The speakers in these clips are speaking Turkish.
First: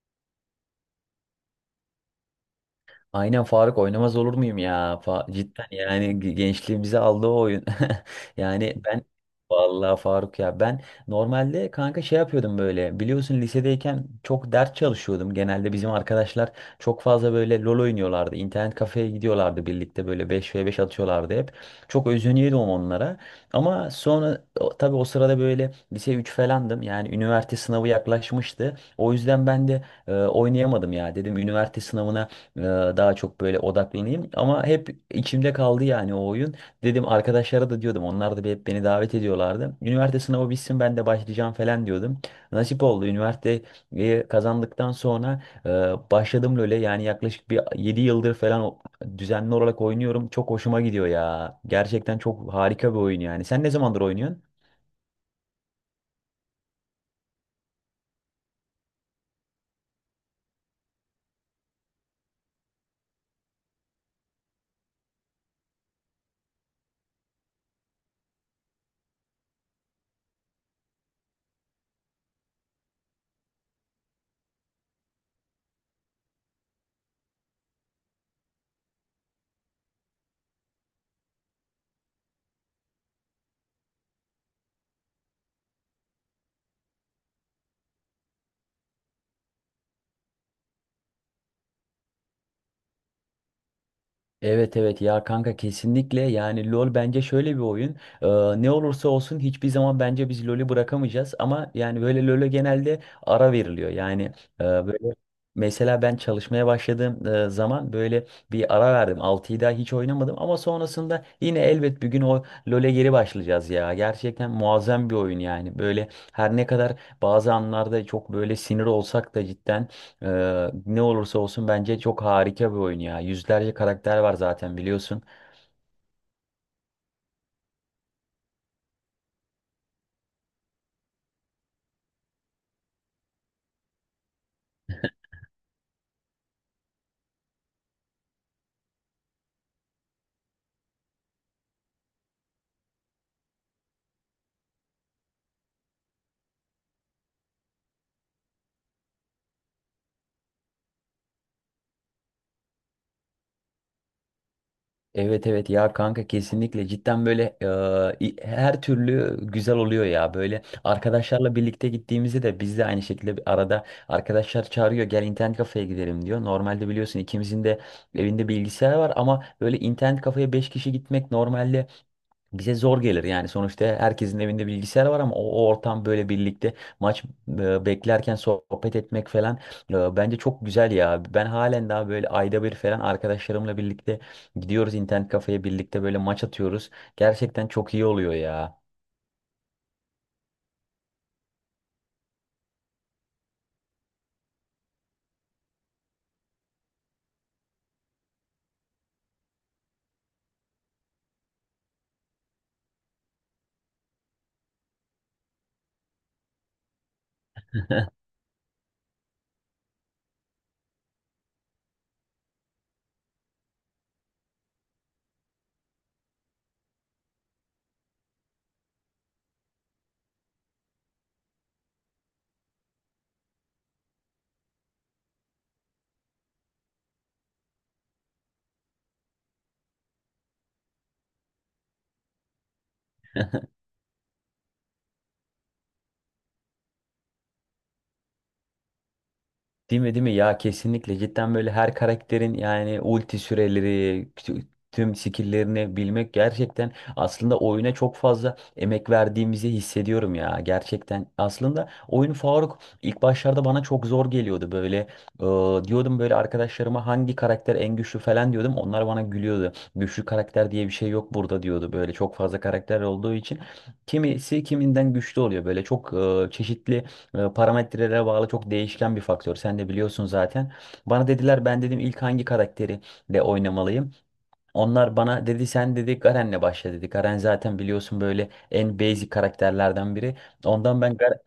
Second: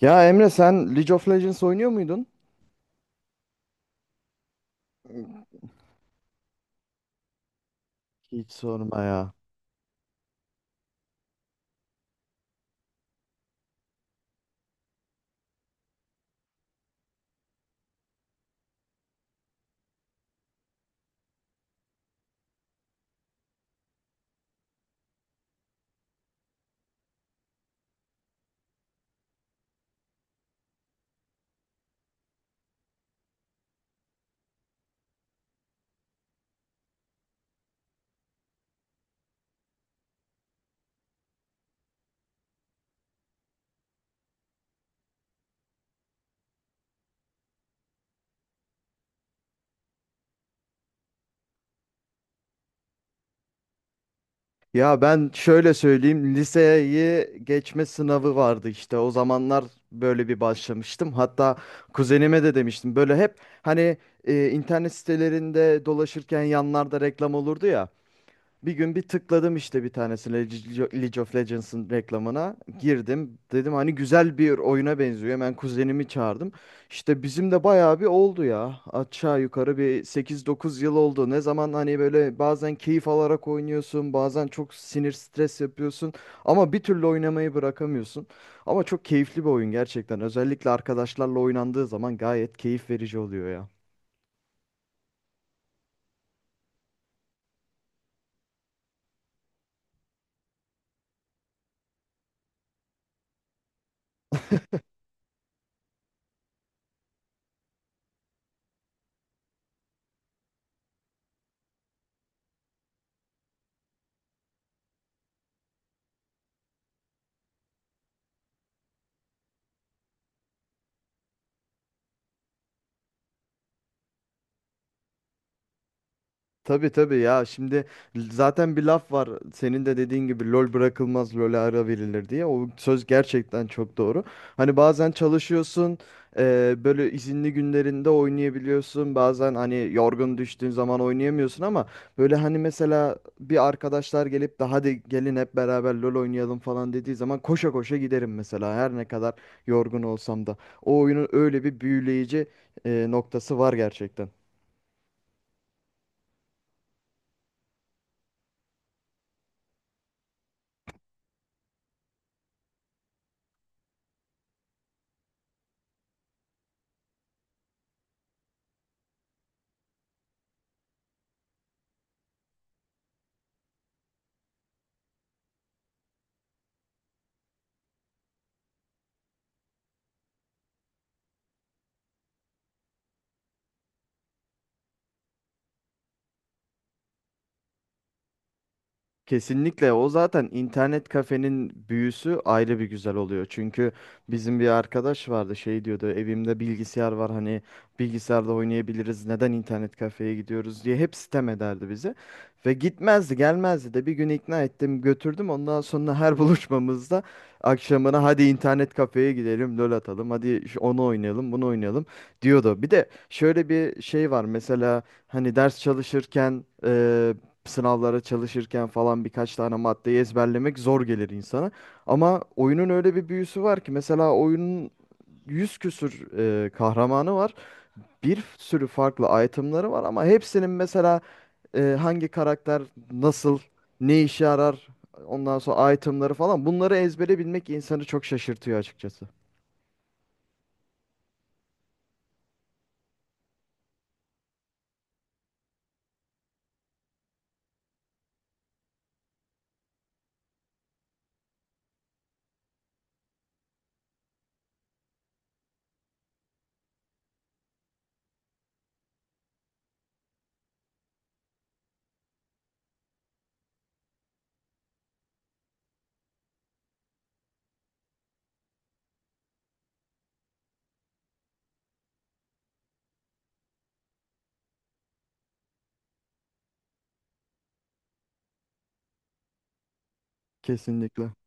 Ya Emre, sen League of Legends oynuyor muydun? Aynen Faruk oynamaz olur muyum ya? Cidden yani gençliğimizi aldı o oyun. Hiç Yani ben sorma ya. vallahi Faruk ya ben normalde kanka şey yapıyordum böyle biliyorsun lisedeyken çok ders çalışıyordum. Genelde bizim arkadaşlar çok fazla böyle LoL oynuyorlardı. İnternet kafeye gidiyorlardı birlikte böyle beş ve beş atıyorlardı hep. Çok özeniyordum onlara. Ama sonra tabii o sırada böyle lise 3 falandım. Yani üniversite sınavı yaklaşmıştı. O yüzden ben de oynayamadım ya. Dedim üniversite sınavına ee, Daha çok böyle odaklanayım. Ama hep içimde kaldı yani o oyun. Dedim arkadaşlara da diyordum. Onlar da hep beni davet ediyorlardı. Üniversite sınavı bitsin ben de başlayacağım falan diyordum. Nasip oldu. Üniversiteyi kazandıktan sonra başladım LoL'e. Yani yaklaşık bir 7 yıldır falan düzenli olarak oynuyorum. Çok hoşuma gidiyor ya. Gerçekten çok harika bir oyun yani. Sen ne zamandır oynuyorsun? Ya ben şöyle söyleyeyim, liseyi geçme sınavı vardı işte o zamanlar, böyle bir başlamıştım. Hatta kuzenime de demiştim böyle hep hani internet sitelerinde dolaşırken yanlarda reklam olurdu ya. Bir gün bir tıkladım işte bir tanesine, League of Legends'ın reklamına girdim. Dedim hani güzel bir oyuna benziyor. Hemen kuzenimi çağırdım. İşte bizim de bayağı bir oldu ya. Aşağı yukarı bir sekiz dokuz yıl oldu. Ne zaman hani böyle bazen keyif alarak oynuyorsun, bazen çok sinir stres yapıyorsun ama bir türlü oynamayı bırakamıyorsun. Ama çok keyifli bir oyun gerçekten. Özellikle arkadaşlarla oynandığı zaman gayet keyif verici oluyor ya. Evet evet ya kanka kesinlikle yani LoL bence şöyle bir oyun. Ee, Ne olursa olsun hiçbir zaman bence biz LoL'ü bırakamayacağız ama yani böyle LoL'e genelde ara veriliyor yani böyle mesela ben çalışmaya başladığım zaman böyle bir ara verdim, 6'yı daha hiç oynamadım ama sonrasında yine elbet bir gün o LoL'e geri başlayacağız ya, gerçekten muazzam bir oyun yani böyle. Her ne kadar bazı anlarda çok böyle sinir olsak da cidden ne olursa olsun bence çok harika bir oyun ya. Yüzlerce karakter var zaten biliyorsun. Tabii tabii ya, şimdi zaten bir laf var, senin de dediğin gibi, lol bırakılmaz, lole ara verilir diye. O söz gerçekten çok doğru. Hani bazen çalışıyorsun, böyle izinli günlerinde oynayabiliyorsun, bazen hani yorgun düştüğün zaman oynayamıyorsun ama böyle hani mesela bir arkadaşlar gelip de hadi gelin hep beraber lol oynayalım falan dediği zaman koşa koşa giderim mesela, her ne kadar yorgun olsam da. O oyunun öyle bir büyüleyici noktası var gerçekten. Evet evet ya kanka kesinlikle cidden böyle her türlü güzel oluyor ya. Böyle arkadaşlarla birlikte gittiğimizde de biz de aynı şekilde bir arada, arkadaşlar çağırıyor, gel internet kafeye gidelim diyor. Normalde biliyorsun ikimizin de evinde bilgisayar var ama böyle internet kafeye 5 kişi gitmek normalde bize zor gelir yani, sonuçta herkesin evinde bilgisayar var ama o ortam, böyle birlikte maç beklerken sohbet etmek falan bence çok güzel ya. Ben halen daha böyle ayda bir falan arkadaşlarımla birlikte gidiyoruz internet kafeye, birlikte böyle maç atıyoruz. Gerçekten çok iyi oluyor ya. Kesinlikle, o zaten internet kafenin büyüsü ayrı bir güzel oluyor. Çünkü bizim bir arkadaş vardı, şey diyordu, evimde bilgisayar var, hani bilgisayarda oynayabiliriz, neden internet kafeye gidiyoruz diye hep sitem ederdi bizi. Ve gitmezdi gelmezdi de, bir gün ikna ettim, götürdüm, ondan sonra her buluşmamızda akşamına hadi internet kafeye gidelim, lol atalım, hadi onu oynayalım, bunu oynayalım diyordu. Bir de şöyle bir şey var, mesela hani ders çalışırken, sınavlara çalışırken falan, birkaç tane maddeyi ezberlemek zor gelir insana. Ama oyunun öyle bir büyüsü var ki, mesela oyunun yüz küsür kahramanı var. Bir sürü farklı itemları var ama hepsinin mesela hangi karakter nasıl, ne işe yarar, ondan sonra itemları falan, bunları ezbere bilmek insanı çok şaşırtıyor açıkçası. Değil mi, değil mi? Ya kesinlikle, cidden böyle her karakterin yani ulti süreleri, tü- tüm skill'lerini bilmek, gerçekten aslında oyuna çok fazla emek verdiğimizi hissediyorum ya gerçekten. Aslında oyun Faruk ilk başlarda bana çok zor geliyordu böyle. Diyordum böyle arkadaşlarıma hangi karakter en güçlü falan diyordum. Onlar bana gülüyordu. Güçlü karakter diye bir şey yok burada diyordu, böyle çok fazla karakter olduğu için. Kimisi kiminden güçlü oluyor, böyle çok çeşitli parametrelere bağlı, çok değişken bir faktör. Sen de biliyorsun zaten. Bana dediler, ben dedim ilk hangi karakteri de oynamalıyım. Onlar bana dedi, sen dedi Garen'le başla dedi. Garen zaten biliyorsun böyle en basic karakterlerden biri. Ondan ben Kesinlikle.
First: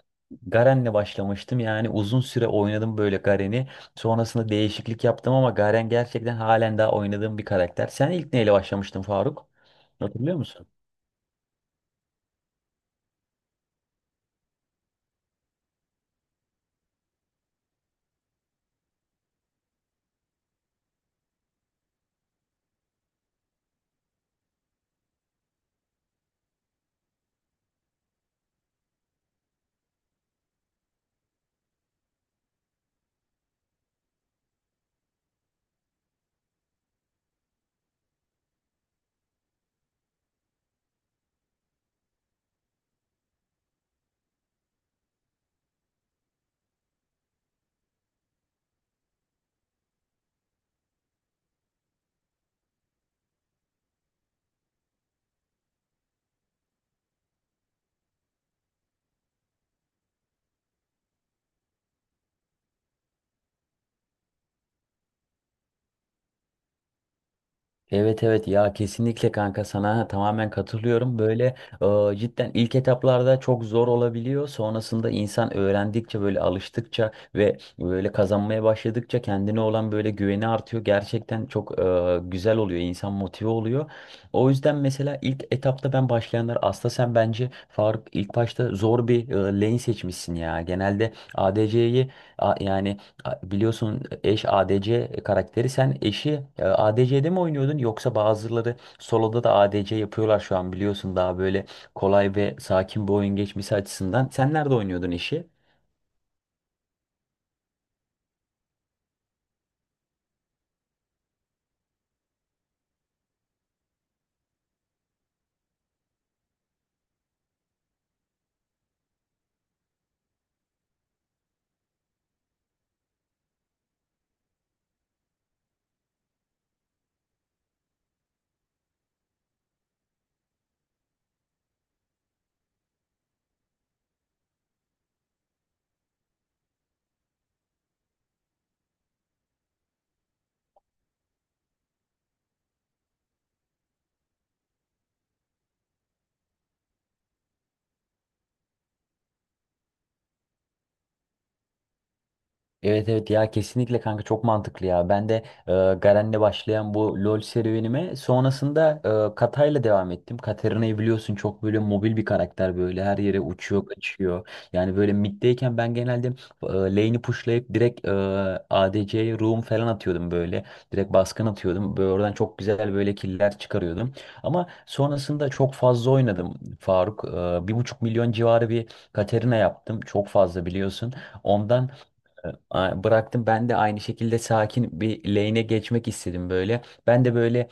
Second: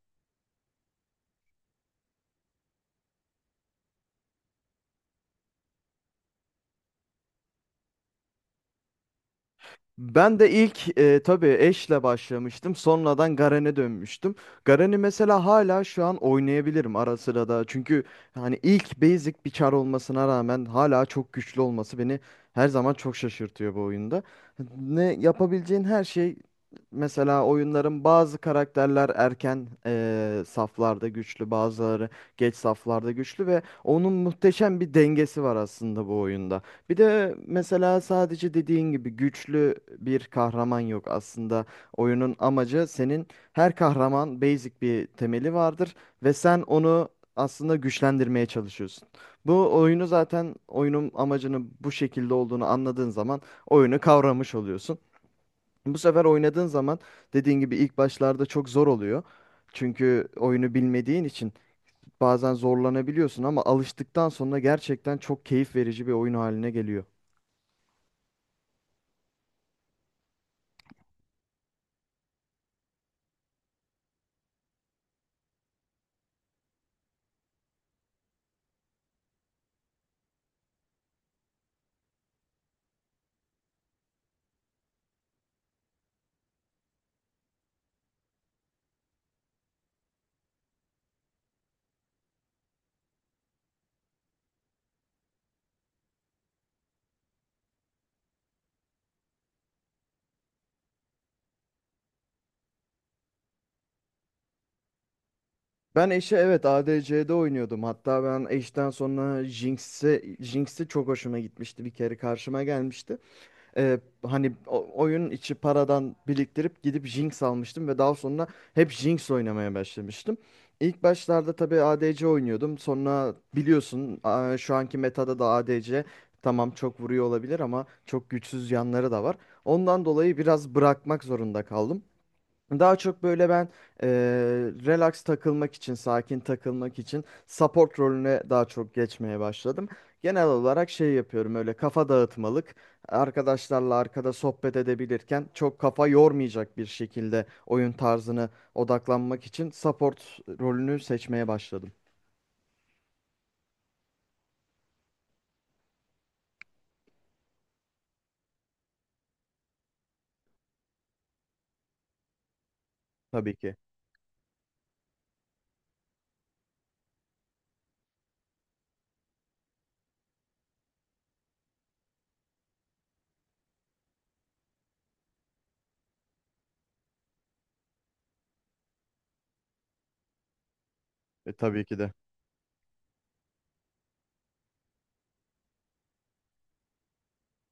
Garen'le başlamıştım. Yani uzun süre oynadım böyle Garen'i. Sonrasında değişiklik yaptım ama Garen gerçekten halen daha oynadığım bir karakter. Sen ilk neyle başlamıştın Faruk? Hatırlıyor Ben de musun? ilk tabii Ashe'le başlamıştım. Sonradan Garen'e dönmüştüm. Garen'i mesela hala şu an oynayabilirim ara sıra da. Çünkü hani ilk basic bir çar olmasına rağmen hala çok güçlü olması beni her zaman çok şaşırtıyor bu oyunda. Ne yapabileceğin her şey, mesela oyunların bazı karakterler erken saflarda güçlü, bazıları geç saflarda güçlü ve onun muhteşem bir dengesi var aslında bu oyunda. Bir de mesela sadece dediğin gibi güçlü bir kahraman yok. Aslında oyunun amacı senin, her kahraman basic bir temeli vardır ve sen onu aslında güçlendirmeye çalışıyorsun. Bu oyunu zaten, oyunun amacının bu şekilde olduğunu anladığın zaman oyunu kavramış oluyorsun. Bu sefer oynadığın zaman, dediğin gibi ilk başlarda çok zor oluyor. Çünkü oyunu bilmediğin için bazen zorlanabiliyorsun, ama alıştıktan sonra gerçekten çok keyif verici bir oyun haline geliyor. Evet evet ya kesinlikle kanka, sana tamamen katılıyorum. Böyle cidden ilk etaplarda çok zor olabiliyor. Sonrasında insan öğrendikçe, böyle alıştıkça ve böyle kazanmaya başladıkça kendine olan böyle güveni artıyor. Gerçekten çok güzel oluyor. İnsan motive oluyor. O yüzden mesela ilk etapta ben başlayanlar, aslında sen bence Faruk ilk başta zor bir lane seçmişsin ya. Genelde ADC'yi yani biliyorsun eş ADC karakteri. Sen eşi ADC'de mi oynuyordun, yoksa bazıları solo'da da ADC yapıyorlar şu an biliyorsun, daha böyle kolay ve sakin bir oyun geçmesi açısından. Sen nerede oynuyordun eşi? Ben eşe, evet, ADC'de oynuyordum. Hatta ben eşten sonra Jinx'i çok hoşuma gitmişti. Bir kere karşıma gelmişti. Ee, Hani oyun içi paradan biriktirip gidip Jinx almıştım ve daha sonra hep Jinx oynamaya başlamıştım. İlk başlarda tabii ADC oynuyordum. Sonra biliyorsun şu anki metada da ADC, tamam çok vuruyor olabilir ama çok güçsüz yanları da var. Ondan dolayı biraz bırakmak zorunda kaldım. Daha çok böyle ben eee, relax takılmak için, sakin takılmak için support rolüne daha çok geçmeye başladım. Genel olarak şey yapıyorum, öyle kafa dağıtmalık. Arkadaşlarla arkada sohbet edebilirken çok kafa yormayacak bir şekilde oyun tarzını odaklanmak için support rolünü seçmeye başladım. Evet evet ya kesinlikle kanka, çok mantıklı ya. Ben de e, Garen'le başlayan bu LoL serüvenime sonrasında Katay'la devam ettim. Katarina'yı biliyorsun, çok böyle mobil bir karakter, böyle her yere Tabii ki. uçuyor kaçıyor. Yani böyle mid'deyken ben genelde lane'i pushlayıp direkt ADC'ye roam falan atıyordum böyle. Direkt baskın atıyordum. Böyle oradan çok güzel böyle killer çıkarıyordum. Ama sonrasında çok fazla oynadım Faruk. 1,5 milyon civarı bir Katarina yaptım. Çok fazla biliyorsun. E, tabii Ondan ki de. Bıraktım, ben de aynı şekilde sakin bir lane'e geçmek istedim böyle. Ben de böyle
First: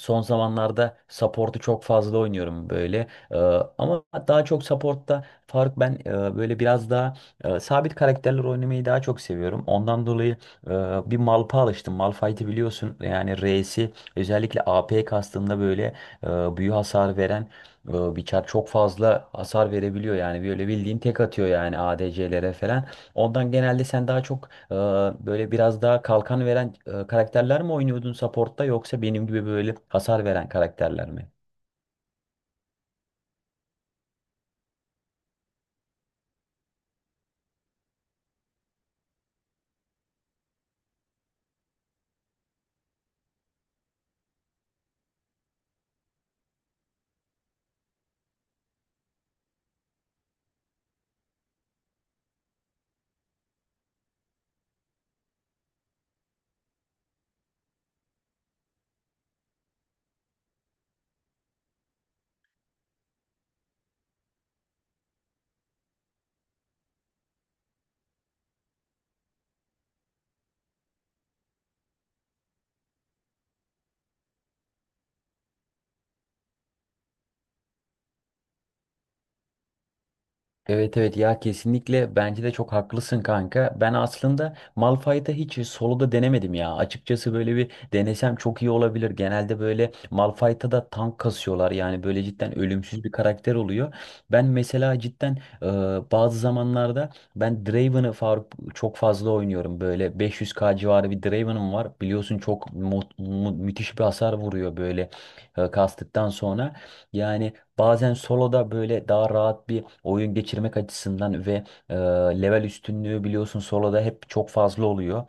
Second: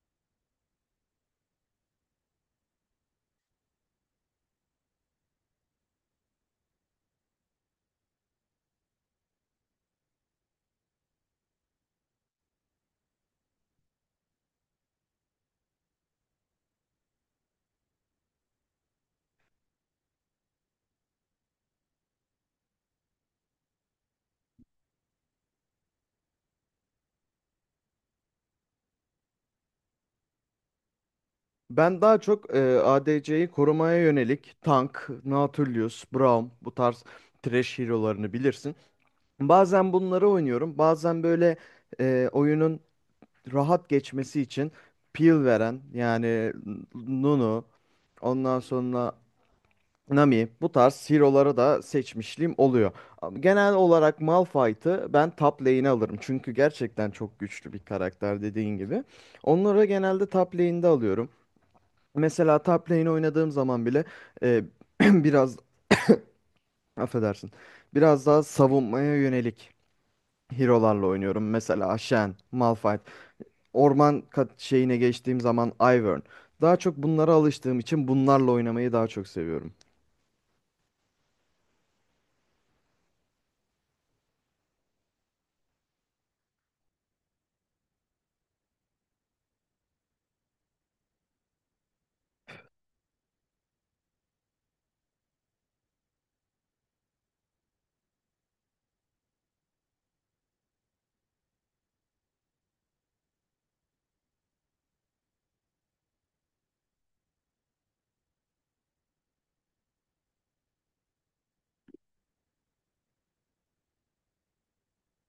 son zamanlarda support'u çok fazla oynuyorum böyle. Ama daha çok support'ta fark, ben böyle biraz daha sabit karakterler oynamayı daha çok seviyorum. Ondan dolayı e, bir Malph'a alıştım. Malphite'i biliyorsun yani reisi, özellikle AP kastığında böyle e, büyü hasar veren bir çar, çok fazla hasar verebiliyor yani, böyle bildiğin tek atıyor yani ADC'lere falan. Ondan genelde sen daha çok ee, böyle biraz daha kalkan veren karakterler mi oynuyordun support'ta, yoksa benim gibi böyle hasar veren karakterler mi? Ben daha çok ADC'yi korumaya yönelik tank, Nautilus, Braum, bu tarz trash hero'larını bilirsin. Bazen bunları oynuyorum. Bazen böyle oyunun rahat geçmesi için peel veren, yani Nunu, ondan sonra Nami, bu tarz hero'ları da seçmişliğim oluyor. Ama genel olarak Malphite'ı ben top lane'e alırım. Çünkü gerçekten çok güçlü bir karakter, dediğin gibi. Onları genelde top lane'de alıyorum. Mesela top lane oynadığım zaman bile e, biraz, affedersin, biraz daha savunmaya yönelik hero'larla oynuyorum. Mesela Shen, Malphite. Orman kat şeyine geçtiğim zaman Ivern. Daha çok bunlara alıştığım için bunlarla oynamayı daha çok seviyorum. Evet evet ya kesinlikle, bence de çok haklısın kanka. Ben aslında Malphite'ı hiç solo'da denemedim ya. Açıkçası böyle bir denesem çok iyi olabilir. Genelde böyle Malphite'a da tank kasıyorlar. Yani böyle cidden ölümsüz bir karakter oluyor. Ben mesela cidden bazı zamanlarda ben Draven'ı Faruk çok fazla oynuyorum. Böyle 500K civarı bir Draven'ım var. Biliyorsun çok müthiş bir hasar vuruyor böyle kastıktan sonra. Yani bazen soloda böyle daha rahat bir oyun geçirmek açısından ve e, level üstünlüğü biliyorsun soloda hep çok fazla oluyor.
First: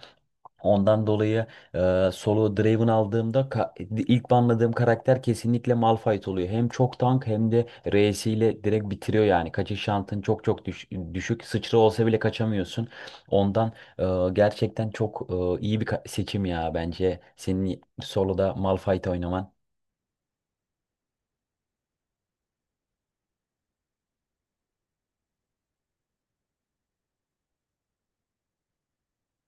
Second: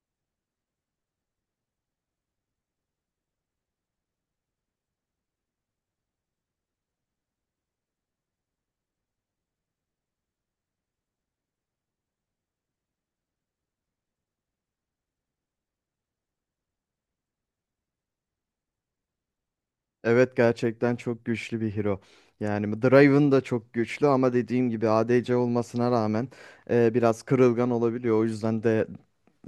Ondan dolayı solo Draven aldığımda ilk banladığım karakter kesinlikle Malphite oluyor. Hem çok tank hem de R'siyle direkt bitiriyor yani. Kaçış şantın çok çok düşük. Sıçra olsa bile kaçamıyorsun. Ondan e, gerçekten çok iyi bir seçim ya, bence senin soloda Malphite oynaman. Evet, gerçekten çok güçlü bir hero. Yani Draven da çok güçlü ama dediğim gibi ADC olmasına rağmen biraz kırılgan olabiliyor. O yüzden de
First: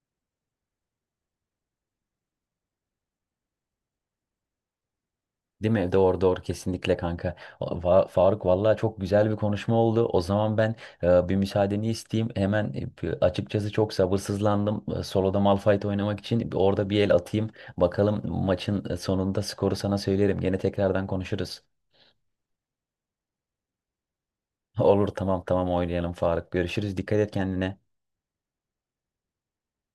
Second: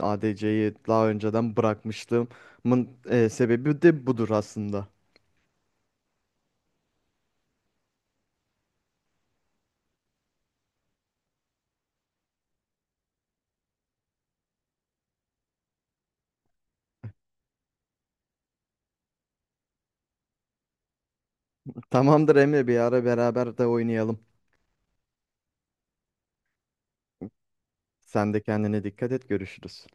ADC'yi daha önceden bırakmışlığımın sebebi de budur aslında. Değil mi? Doğru doğru, kesinlikle kanka. Faruk vallahi çok güzel bir konuşma oldu. O zaman ben bir müsaadeni isteyeyim. Hemen açıkçası çok sabırsızlandım. Solo'da Malphite oynamak için orada bir el atayım. Bakalım maçın sonunda skoru sana söylerim. Gene tekrardan konuşuruz. Tamamdır Emre, bir ara beraber de oynayalım. Olur tamam tamam, oynayalım Faruk. Görüşürüz. Dikkat et kendine. Sen de kendine dikkat et, görüşürüz.